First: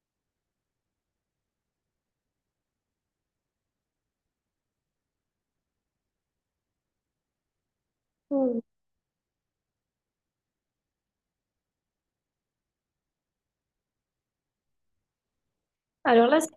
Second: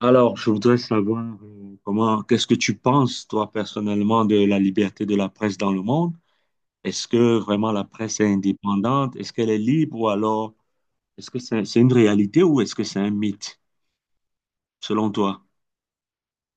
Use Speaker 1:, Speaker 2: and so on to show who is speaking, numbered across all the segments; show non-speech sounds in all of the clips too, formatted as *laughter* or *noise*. Speaker 1: Alors, je voudrais savoir comment, qu'est-ce que tu penses, toi, personnellement, de la liberté de la presse dans le monde? Est-ce que vraiment la presse est
Speaker 2: Hmm.
Speaker 1: indépendante? Est-ce qu'elle est libre ou alors est-ce que c'est une réalité ou est-ce que c'est un mythe, selon toi?
Speaker 2: Alors là,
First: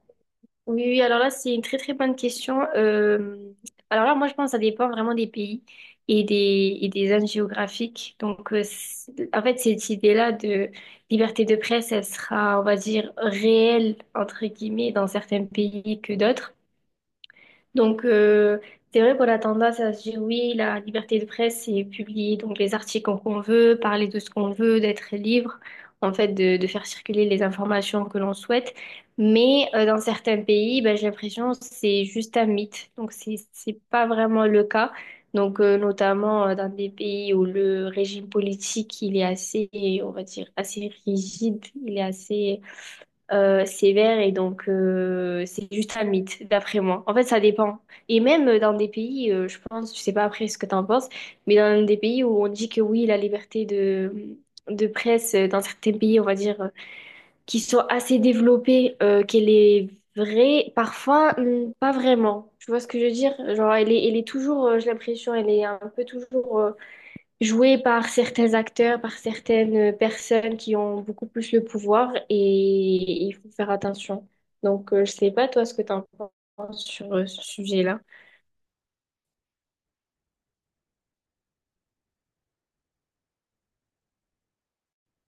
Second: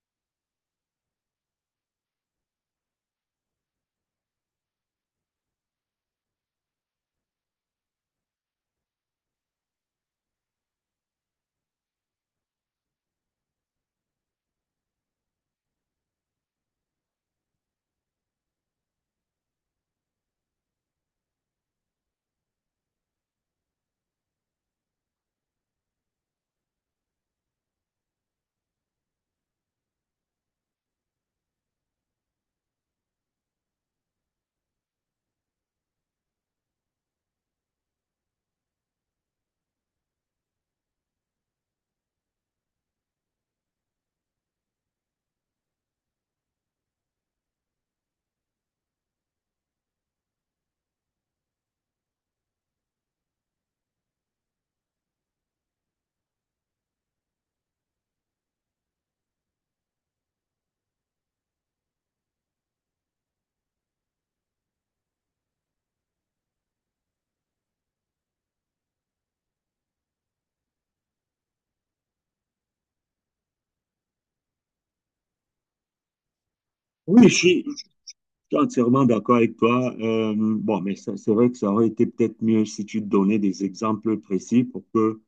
Speaker 2: oui, oui, alors là, c'est une très très bonne question. Alors là, moi, je pense que ça dépend vraiment des pays et des zones géographiques. Donc, en fait, cette idée-là de liberté de presse, elle sera, on va dire, réelle, entre guillemets, dans certains pays que d'autres. Donc, c'est vrai qu'on a tendance à se dire, oui, la liberté de presse, c'est publier donc les articles qu'on veut, parler de ce qu'on veut, d'être libre, en fait, de faire circuler les informations que l'on souhaite. Mais dans certains pays, ben, j'ai l'impression que c'est juste un mythe. Donc, c'est pas vraiment le cas. Donc, notamment dans des pays où le régime politique, il est assez, on va dire, assez rigide, il est assez sévère et donc c'est juste un mythe, d'après moi. En fait, ça dépend. Et même dans des pays, je pense, je sais pas après ce que t'en penses, mais dans des pays où on dit que oui, la liberté de presse, dans certains pays, on va dire, qui sont assez développés, qu'elle est vraie, parfois, pas vraiment. Tu vois ce que je veux dire? Genre, elle est toujours, j'ai l'impression, elle est un peu toujours joué par certains acteurs, par certaines personnes qui ont beaucoup plus le pouvoir et il faut faire attention. Donc, je sais pas toi ce que tu en penses sur
Speaker 1: Oui, je
Speaker 2: ce
Speaker 1: suis, je
Speaker 2: sujet-là.
Speaker 1: suis entièrement d'accord avec toi. Bon, mais c'est vrai que ça aurait été peut-être mieux si tu donnais des exemples précis pour que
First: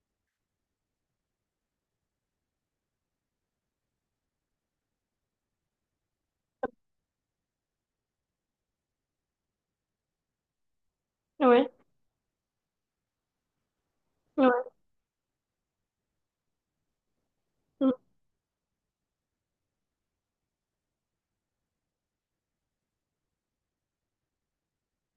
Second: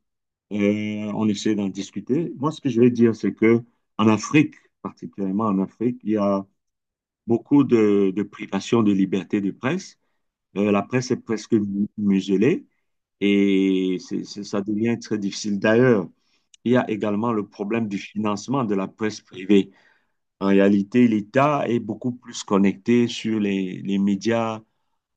Speaker 1: on essaie d'en discuter. Moi, ce que je vais dire, c'est que en Afrique, particulièrement en Afrique, il y a beaucoup de privation de liberté de presse. La presse est presque
Speaker 2: Ouais,
Speaker 1: muselée et ça
Speaker 2: ouais.
Speaker 1: devient très difficile. D'ailleurs, il y a également le problème
Speaker 2: Mm.
Speaker 1: du financement de la presse privée. En réalité, l'État est beaucoup plus connecté sur les médias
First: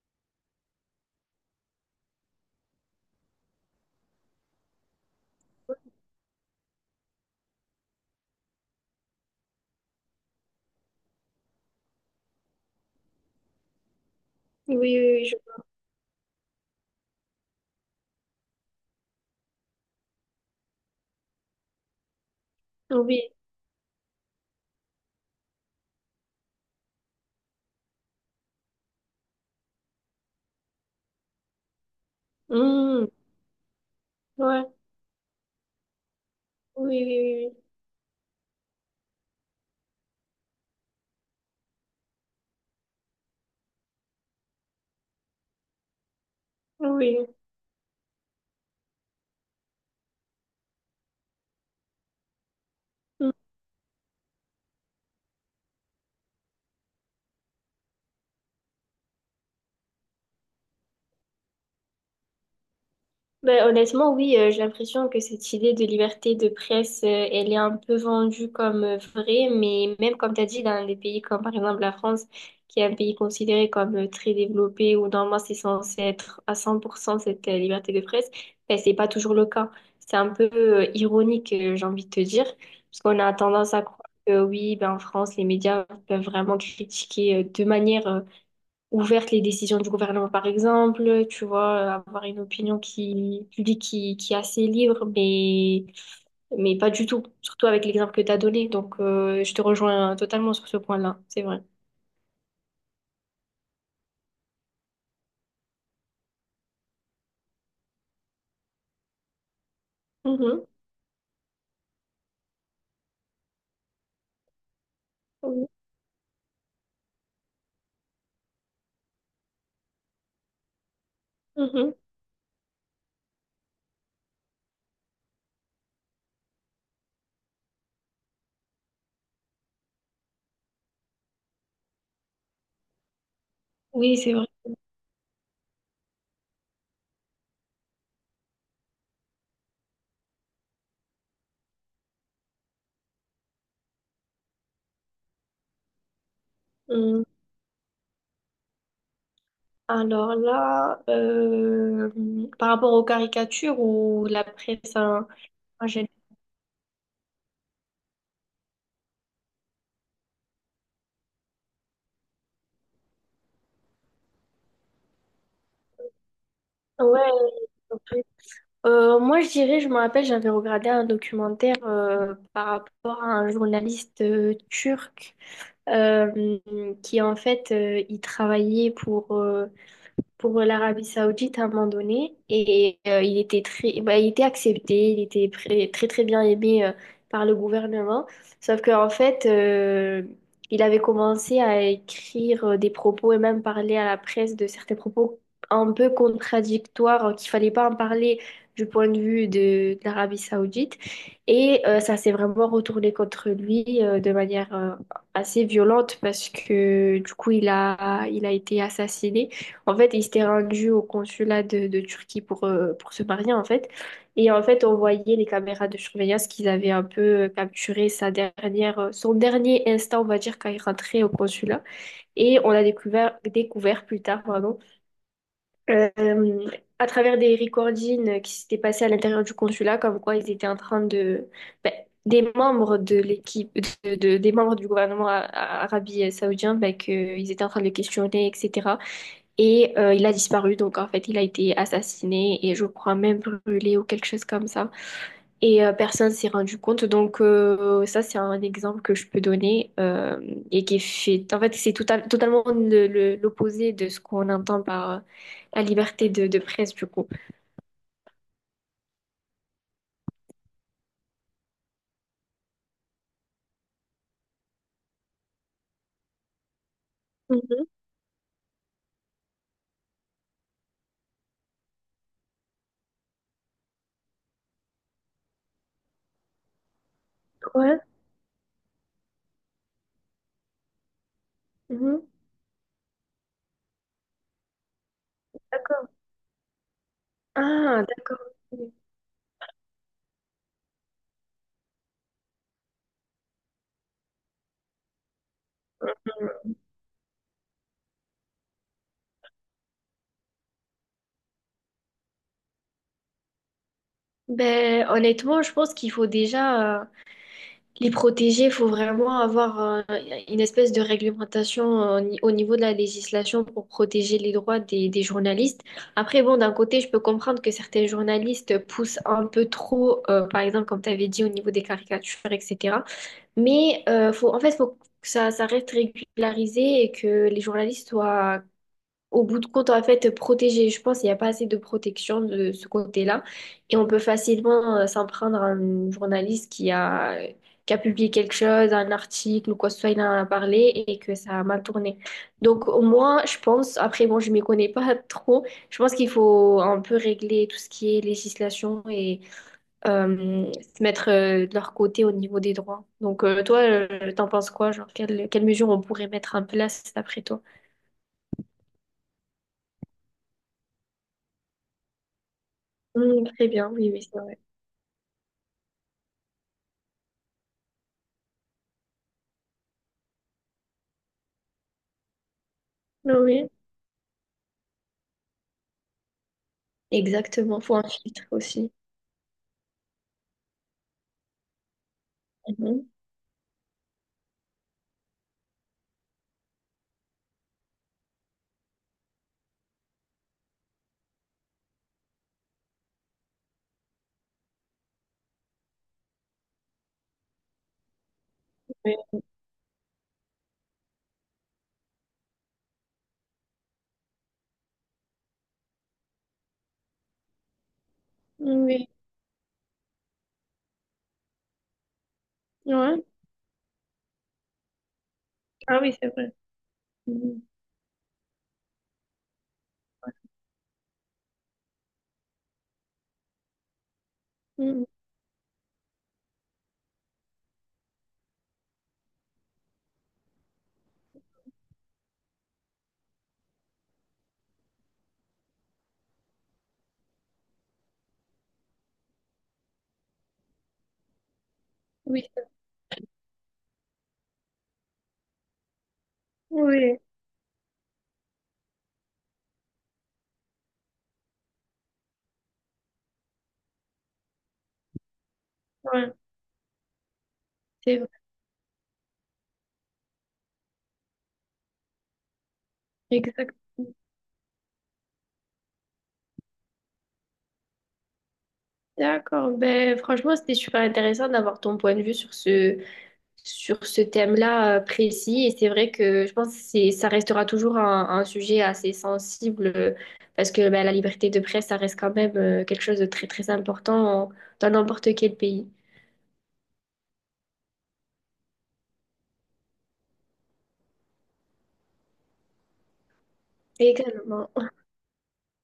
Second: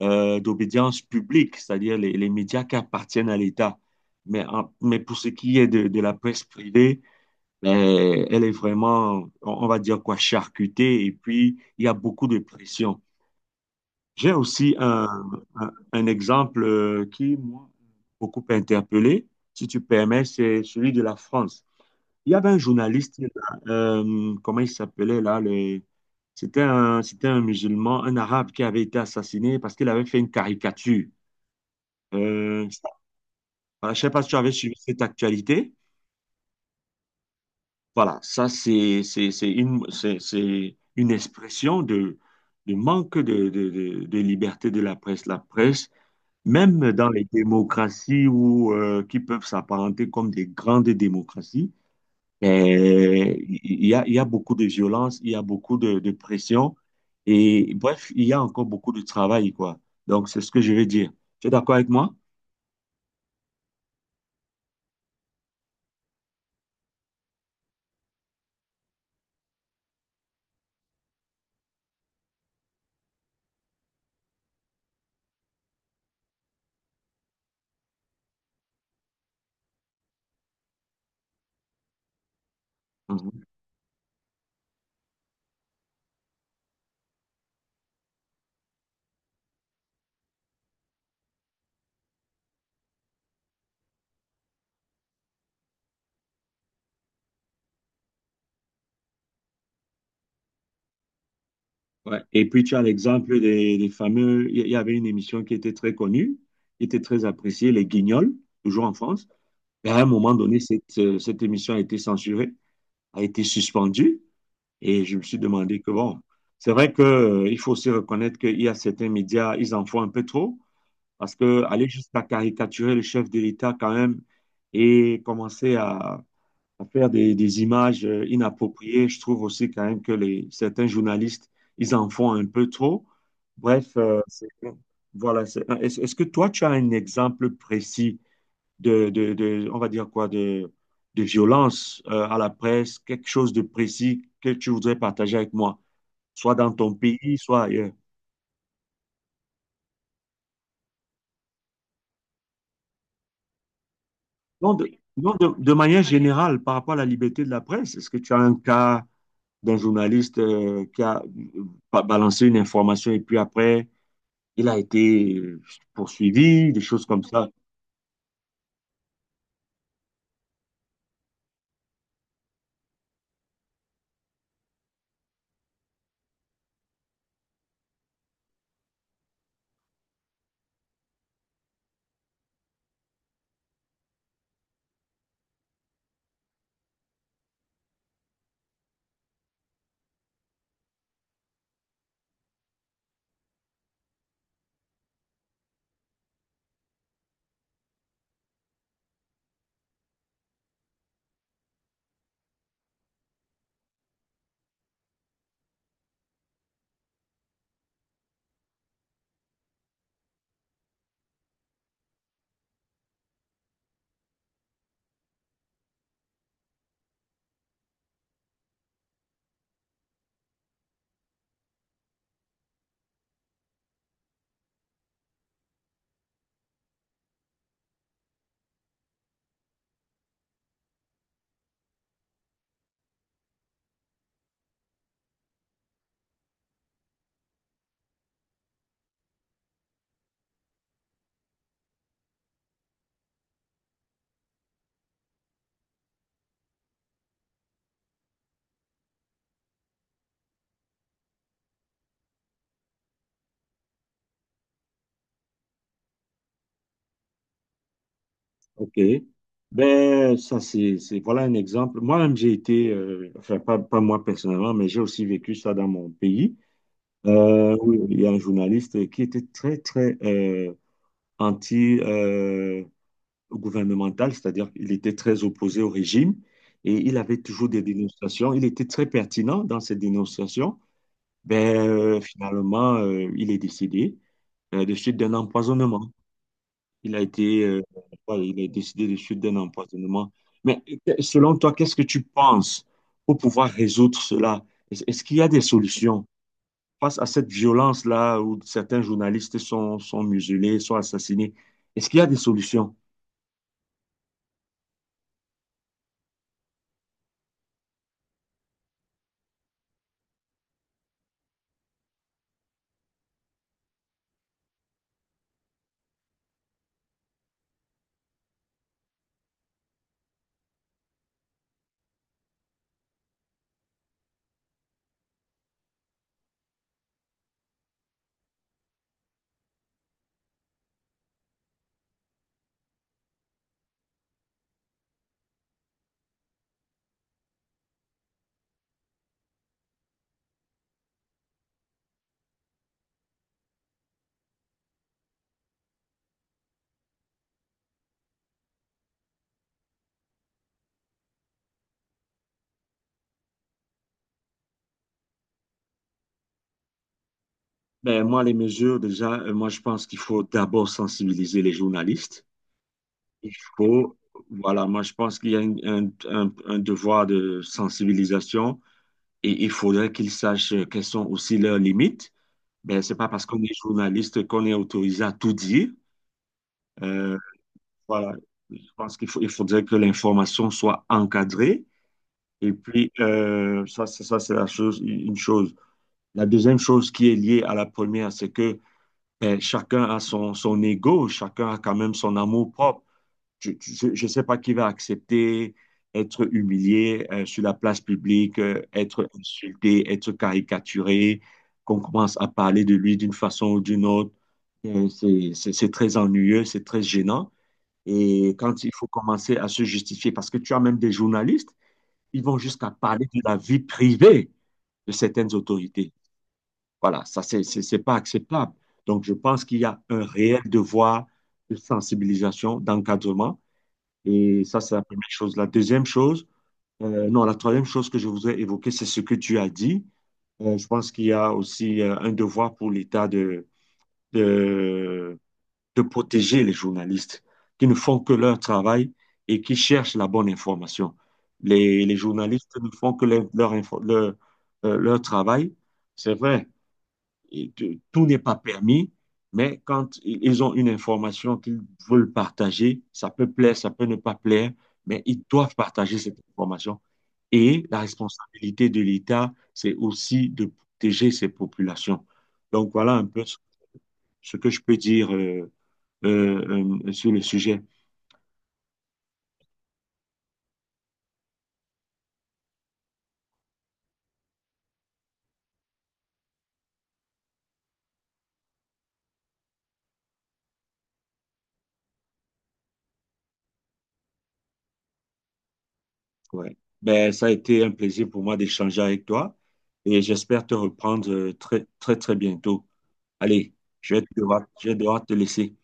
Speaker 1: d'obédience publique, c'est-à-dire les médias qui appartiennent à l'État. Mais, mais pour ce qui est de la presse privée, elle est vraiment, on va dire quoi, charcutée. Et puis, il y a beaucoup de pression. J'ai aussi
Speaker 2: Oui, oui, oui.
Speaker 1: un- Un exemple qui moi beaucoup interpellé, si tu permets, c'est celui de la France. Il y avait un journaliste,
Speaker 2: Oui.
Speaker 1: là, comment il s'appelait là, c'était c'était un musulman, un arabe qui avait été assassiné parce qu'il avait fait une caricature.
Speaker 2: Mm.
Speaker 1: Je ne sais pas si tu avais
Speaker 2: Ouais.
Speaker 1: suivi cette actualité.
Speaker 2: Oui, oui,
Speaker 1: Voilà, ça c'est c'est une expression de manque de liberté de la presse. La presse même dans
Speaker 2: oui.
Speaker 1: les
Speaker 2: Oui.
Speaker 1: démocraties où, qui peuvent s'apparenter comme des grandes démocraties,
Speaker 2: Oui.
Speaker 1: eh, il y a beaucoup de violence, il y a beaucoup de pression et bref, il y a encore beaucoup de travail, quoi. Donc, c'est ce que je veux dire. Tu es d'accord avec moi?
Speaker 2: Ben, honnêtement, oui, j'ai l'impression que cette idée de liberté de presse, elle est un peu vendue comme vraie, mais même comme tu as dit, dans des pays comme par exemple la France, qui est un pays considéré comme très développé, où normalement c'est censé être à 100% cette liberté de presse, ben, c'est pas toujours le cas. C'est un peu ironique, j'ai envie de te dire, parce qu'on a
Speaker 1: Mhm.
Speaker 2: tendance à croire que oui, ben, en France, les médias peuvent vraiment critiquer de manière ouverte les décisions du gouvernement, par exemple, tu vois, avoir une opinion qui, publique qui est assez libre, mais pas du tout, surtout avec l'exemple que tu as donné. Donc, je te rejoins totalement sur ce point-là, c'est vrai.
Speaker 1: Ouais. Et puis, tu as l'exemple des fameux. Il y avait une émission qui était très connue, qui était très appréciée, Les Guignols, toujours en France. Et à un moment donné,
Speaker 2: Mhm.
Speaker 1: cette émission a été censurée, a été suspendue. Et je me suis
Speaker 2: Oui,
Speaker 1: demandé que, bon, c'est vrai qu'il il faut aussi reconnaître qu'il y a certains médias, ils en font un peu trop, parce que aller
Speaker 2: mhm.
Speaker 1: jusqu'à caricaturer le chef de l'État quand même et commencer à faire des images inappropriées, je trouve aussi quand même que les, certains journalistes, ils en font un peu trop. Bref,
Speaker 2: Oui, c'est vrai.
Speaker 1: Est-ce que toi, tu as un exemple précis on va dire quoi, de violence à la presse, quelque chose de précis que tu voudrais partager avec moi, soit dans ton
Speaker 2: Mhm.
Speaker 1: pays, soit ailleurs.
Speaker 2: Alors là, par rapport aux caricatures ou la
Speaker 1: Non, de,
Speaker 2: presse, hein,
Speaker 1: non, de
Speaker 2: en
Speaker 1: manière
Speaker 2: général.
Speaker 1: générale, par rapport à la liberté de la presse, est-ce que tu as un cas d'un journaliste qui a balancé une information et puis après, il a été poursuivi, des choses comme ça?
Speaker 2: Ouais, moi, je dirais, je me rappelle, j'avais regardé un documentaire par rapport à un journaliste turc euh, qui, en fait, il travaillait pour l'Arabie Saoudite à un moment donné et il était très bah, il était accepté, il était très très bien aimé par le gouvernement. Sauf qu'en fait il avait commencé à écrire des propos et même parler à la presse de certains propos un peu contradictoires qu'il fallait pas en parler du point de vue de l'Arabie Saoudite et ça s'est vraiment retourné contre lui de manière assez violente parce que du coup il a été assassiné. En fait, il s'était rendu au consulat de Turquie pour se marier, en fait. Et en fait, on voyait les caméras de surveillance qu'ils avaient un peu capturé sa dernière, son dernier instant, on va dire, quand il rentrait au consulat. Et on a découvert, découvert plus tard, pardon, euh, euh, à travers des recordings qui s'étaient passés à l'intérieur du consulat, comme quoi ils étaient en train de, ben, des membres de l'équipe, des membres du gouvernement Arabie saoudien, ben, qu'ils étaient en train de le questionner, etc. Et il a disparu, donc en fait il a été assassiné et je crois même brûlé ou quelque chose comme ça. Et personne s'est rendu compte, donc ça c'est un exemple que je peux donner et qui fait, en fait c'est totalement l'opposé de ce qu'on entend par la liberté de presse du coup.
Speaker 1: OK. Ben, ça, voilà un exemple. Moi-même, j'ai été, enfin, pas moi personnellement, mais j'ai aussi vécu ça dans mon pays.
Speaker 2: Mhm.
Speaker 1: Oui, il y a un journaliste qui était très anti-gouvernemental, c'est-à-dire qu'il était très opposé au régime et il avait toujours des
Speaker 2: Ouais.
Speaker 1: dénonciations. Il était très pertinent dans ses dénonciations. Ben,
Speaker 2: Mhm.
Speaker 1: il est décédé de suite d'un
Speaker 2: D'accord.
Speaker 1: empoisonnement. Il a été,
Speaker 2: Ah,
Speaker 1: voilà,
Speaker 2: d'accord.
Speaker 1: il est décédé de suite d'un empoisonnement. Mais selon toi, qu'est-ce que tu penses pour pouvoir résoudre cela? Est-ce qu'il y a des solutions? Face à cette violence-là où certains journalistes sont muselés, sont assassinés, est-ce qu'il y a des solutions?
Speaker 2: Ben, honnêtement, je pense qu'il faut déjà. Les protéger, il faut vraiment avoir une espèce de réglementation au niveau de la législation pour protéger les droits des journalistes. Après, bon, d'un côté, je peux comprendre que certains journalistes poussent un peu trop, par exemple, comme tu avais dit, au niveau des caricatures, etc. Mais faut, en fait, il faut que ça reste régularisé et que les journalistes soient au bout de compte, en fait, protéger, je pense qu'il n'y a pas assez de protection de ce côté-là. Et on peut facilement s'en prendre à un journaliste qui a publié quelque chose, un article ou quoi que ce soit, il en a parlé et que ça a mal tourné. Donc, moi, je pense, après, bon, je ne m'y connais pas *laughs* trop, je pense qu'il faut un peu régler tout ce qui est législation et euh, se mettre de leur côté au niveau des droits. Donc, toi, t'en penses quoi? Genre, quelles mesures on pourrait mettre en place après toi?
Speaker 1: Ben, moi, les mesures, déjà, je pense qu'il faut d'abord sensibiliser les journalistes. Il
Speaker 2: Très bien, oui,
Speaker 1: faut,
Speaker 2: oui.
Speaker 1: voilà, moi, je pense qu'il y a un devoir de sensibilisation et il faudrait qu'ils sachent quelles sont aussi leurs limites. Ben, c'est pas parce qu'on
Speaker 2: Oui,
Speaker 1: est journaliste qu'on est autorisé à tout dire. Euh,
Speaker 2: exactement, faut un
Speaker 1: voilà,
Speaker 2: filtre
Speaker 1: je
Speaker 2: aussi.
Speaker 1: pense il faudrait que l'information soit encadrée. Et
Speaker 2: Mhm.
Speaker 1: puis, ça, ça, c'est la chose, une chose. La deuxième chose qui est liée à la première, c'est que ben, chacun a son ego, chacun a quand même son amour-propre. Je ne sais pas qui va accepter être humilié sur la place publique,
Speaker 2: Oui,
Speaker 1: être insulté, être caricaturé, qu'on commence à parler de lui d'une façon ou d'une autre. C'est très ennuyeux, c'est très gênant. Et quand il faut
Speaker 2: oui.
Speaker 1: commencer à se justifier, parce que tu as même des journalistes ils vont jusqu'à
Speaker 2: Ouais.
Speaker 1: parler de la vie privée de certaines
Speaker 2: Ah
Speaker 1: autorités.
Speaker 2: oui, c'est vrai.
Speaker 1: Voilà, ça,
Speaker 2: Mhm.
Speaker 1: c'est pas acceptable. Donc, je pense qu'il y a un réel devoir de sensibilisation, d'encadrement. Et ça, c'est la
Speaker 2: Mhm.
Speaker 1: première chose. La deuxième chose, non, la troisième chose que je voudrais évoquer, c'est ce que tu as dit. Je pense qu'il y a aussi un devoir pour l'État de, de protéger les journalistes qui ne font que leur travail et qui cherchent la bonne information. Les
Speaker 2: Oui,
Speaker 1: journalistes ne font que leur travail. C'est vrai,
Speaker 2: vrai.
Speaker 1: et tout n'est pas permis, mais quand ils ont une information qu'ils veulent partager, ça peut plaire, ça peut ne pas plaire, mais ils doivent partager
Speaker 2: Oui, ouais,
Speaker 1: cette information. Et la
Speaker 2: c'est vrai.
Speaker 1: responsabilité de l'État, c'est aussi de protéger ces populations. Donc voilà un peu
Speaker 2: Exact.
Speaker 1: ce que je peux dire sur le sujet.
Speaker 2: D'accord. Ben, franchement, c'était super intéressant d'avoir ton point de vue sur ce thème-là précis. Et c'est vrai que je pense que ça restera toujours un sujet assez sensible parce que ben, la liberté de presse, ça reste quand même quelque chose de très, très important dans n'importe quel pays.
Speaker 1: Ouais. Ben, ça a été un plaisir pour moi d'échanger avec toi et j'espère te reprendre très bientôt. Allez,
Speaker 2: Également.
Speaker 1: je vais devoir te laisser.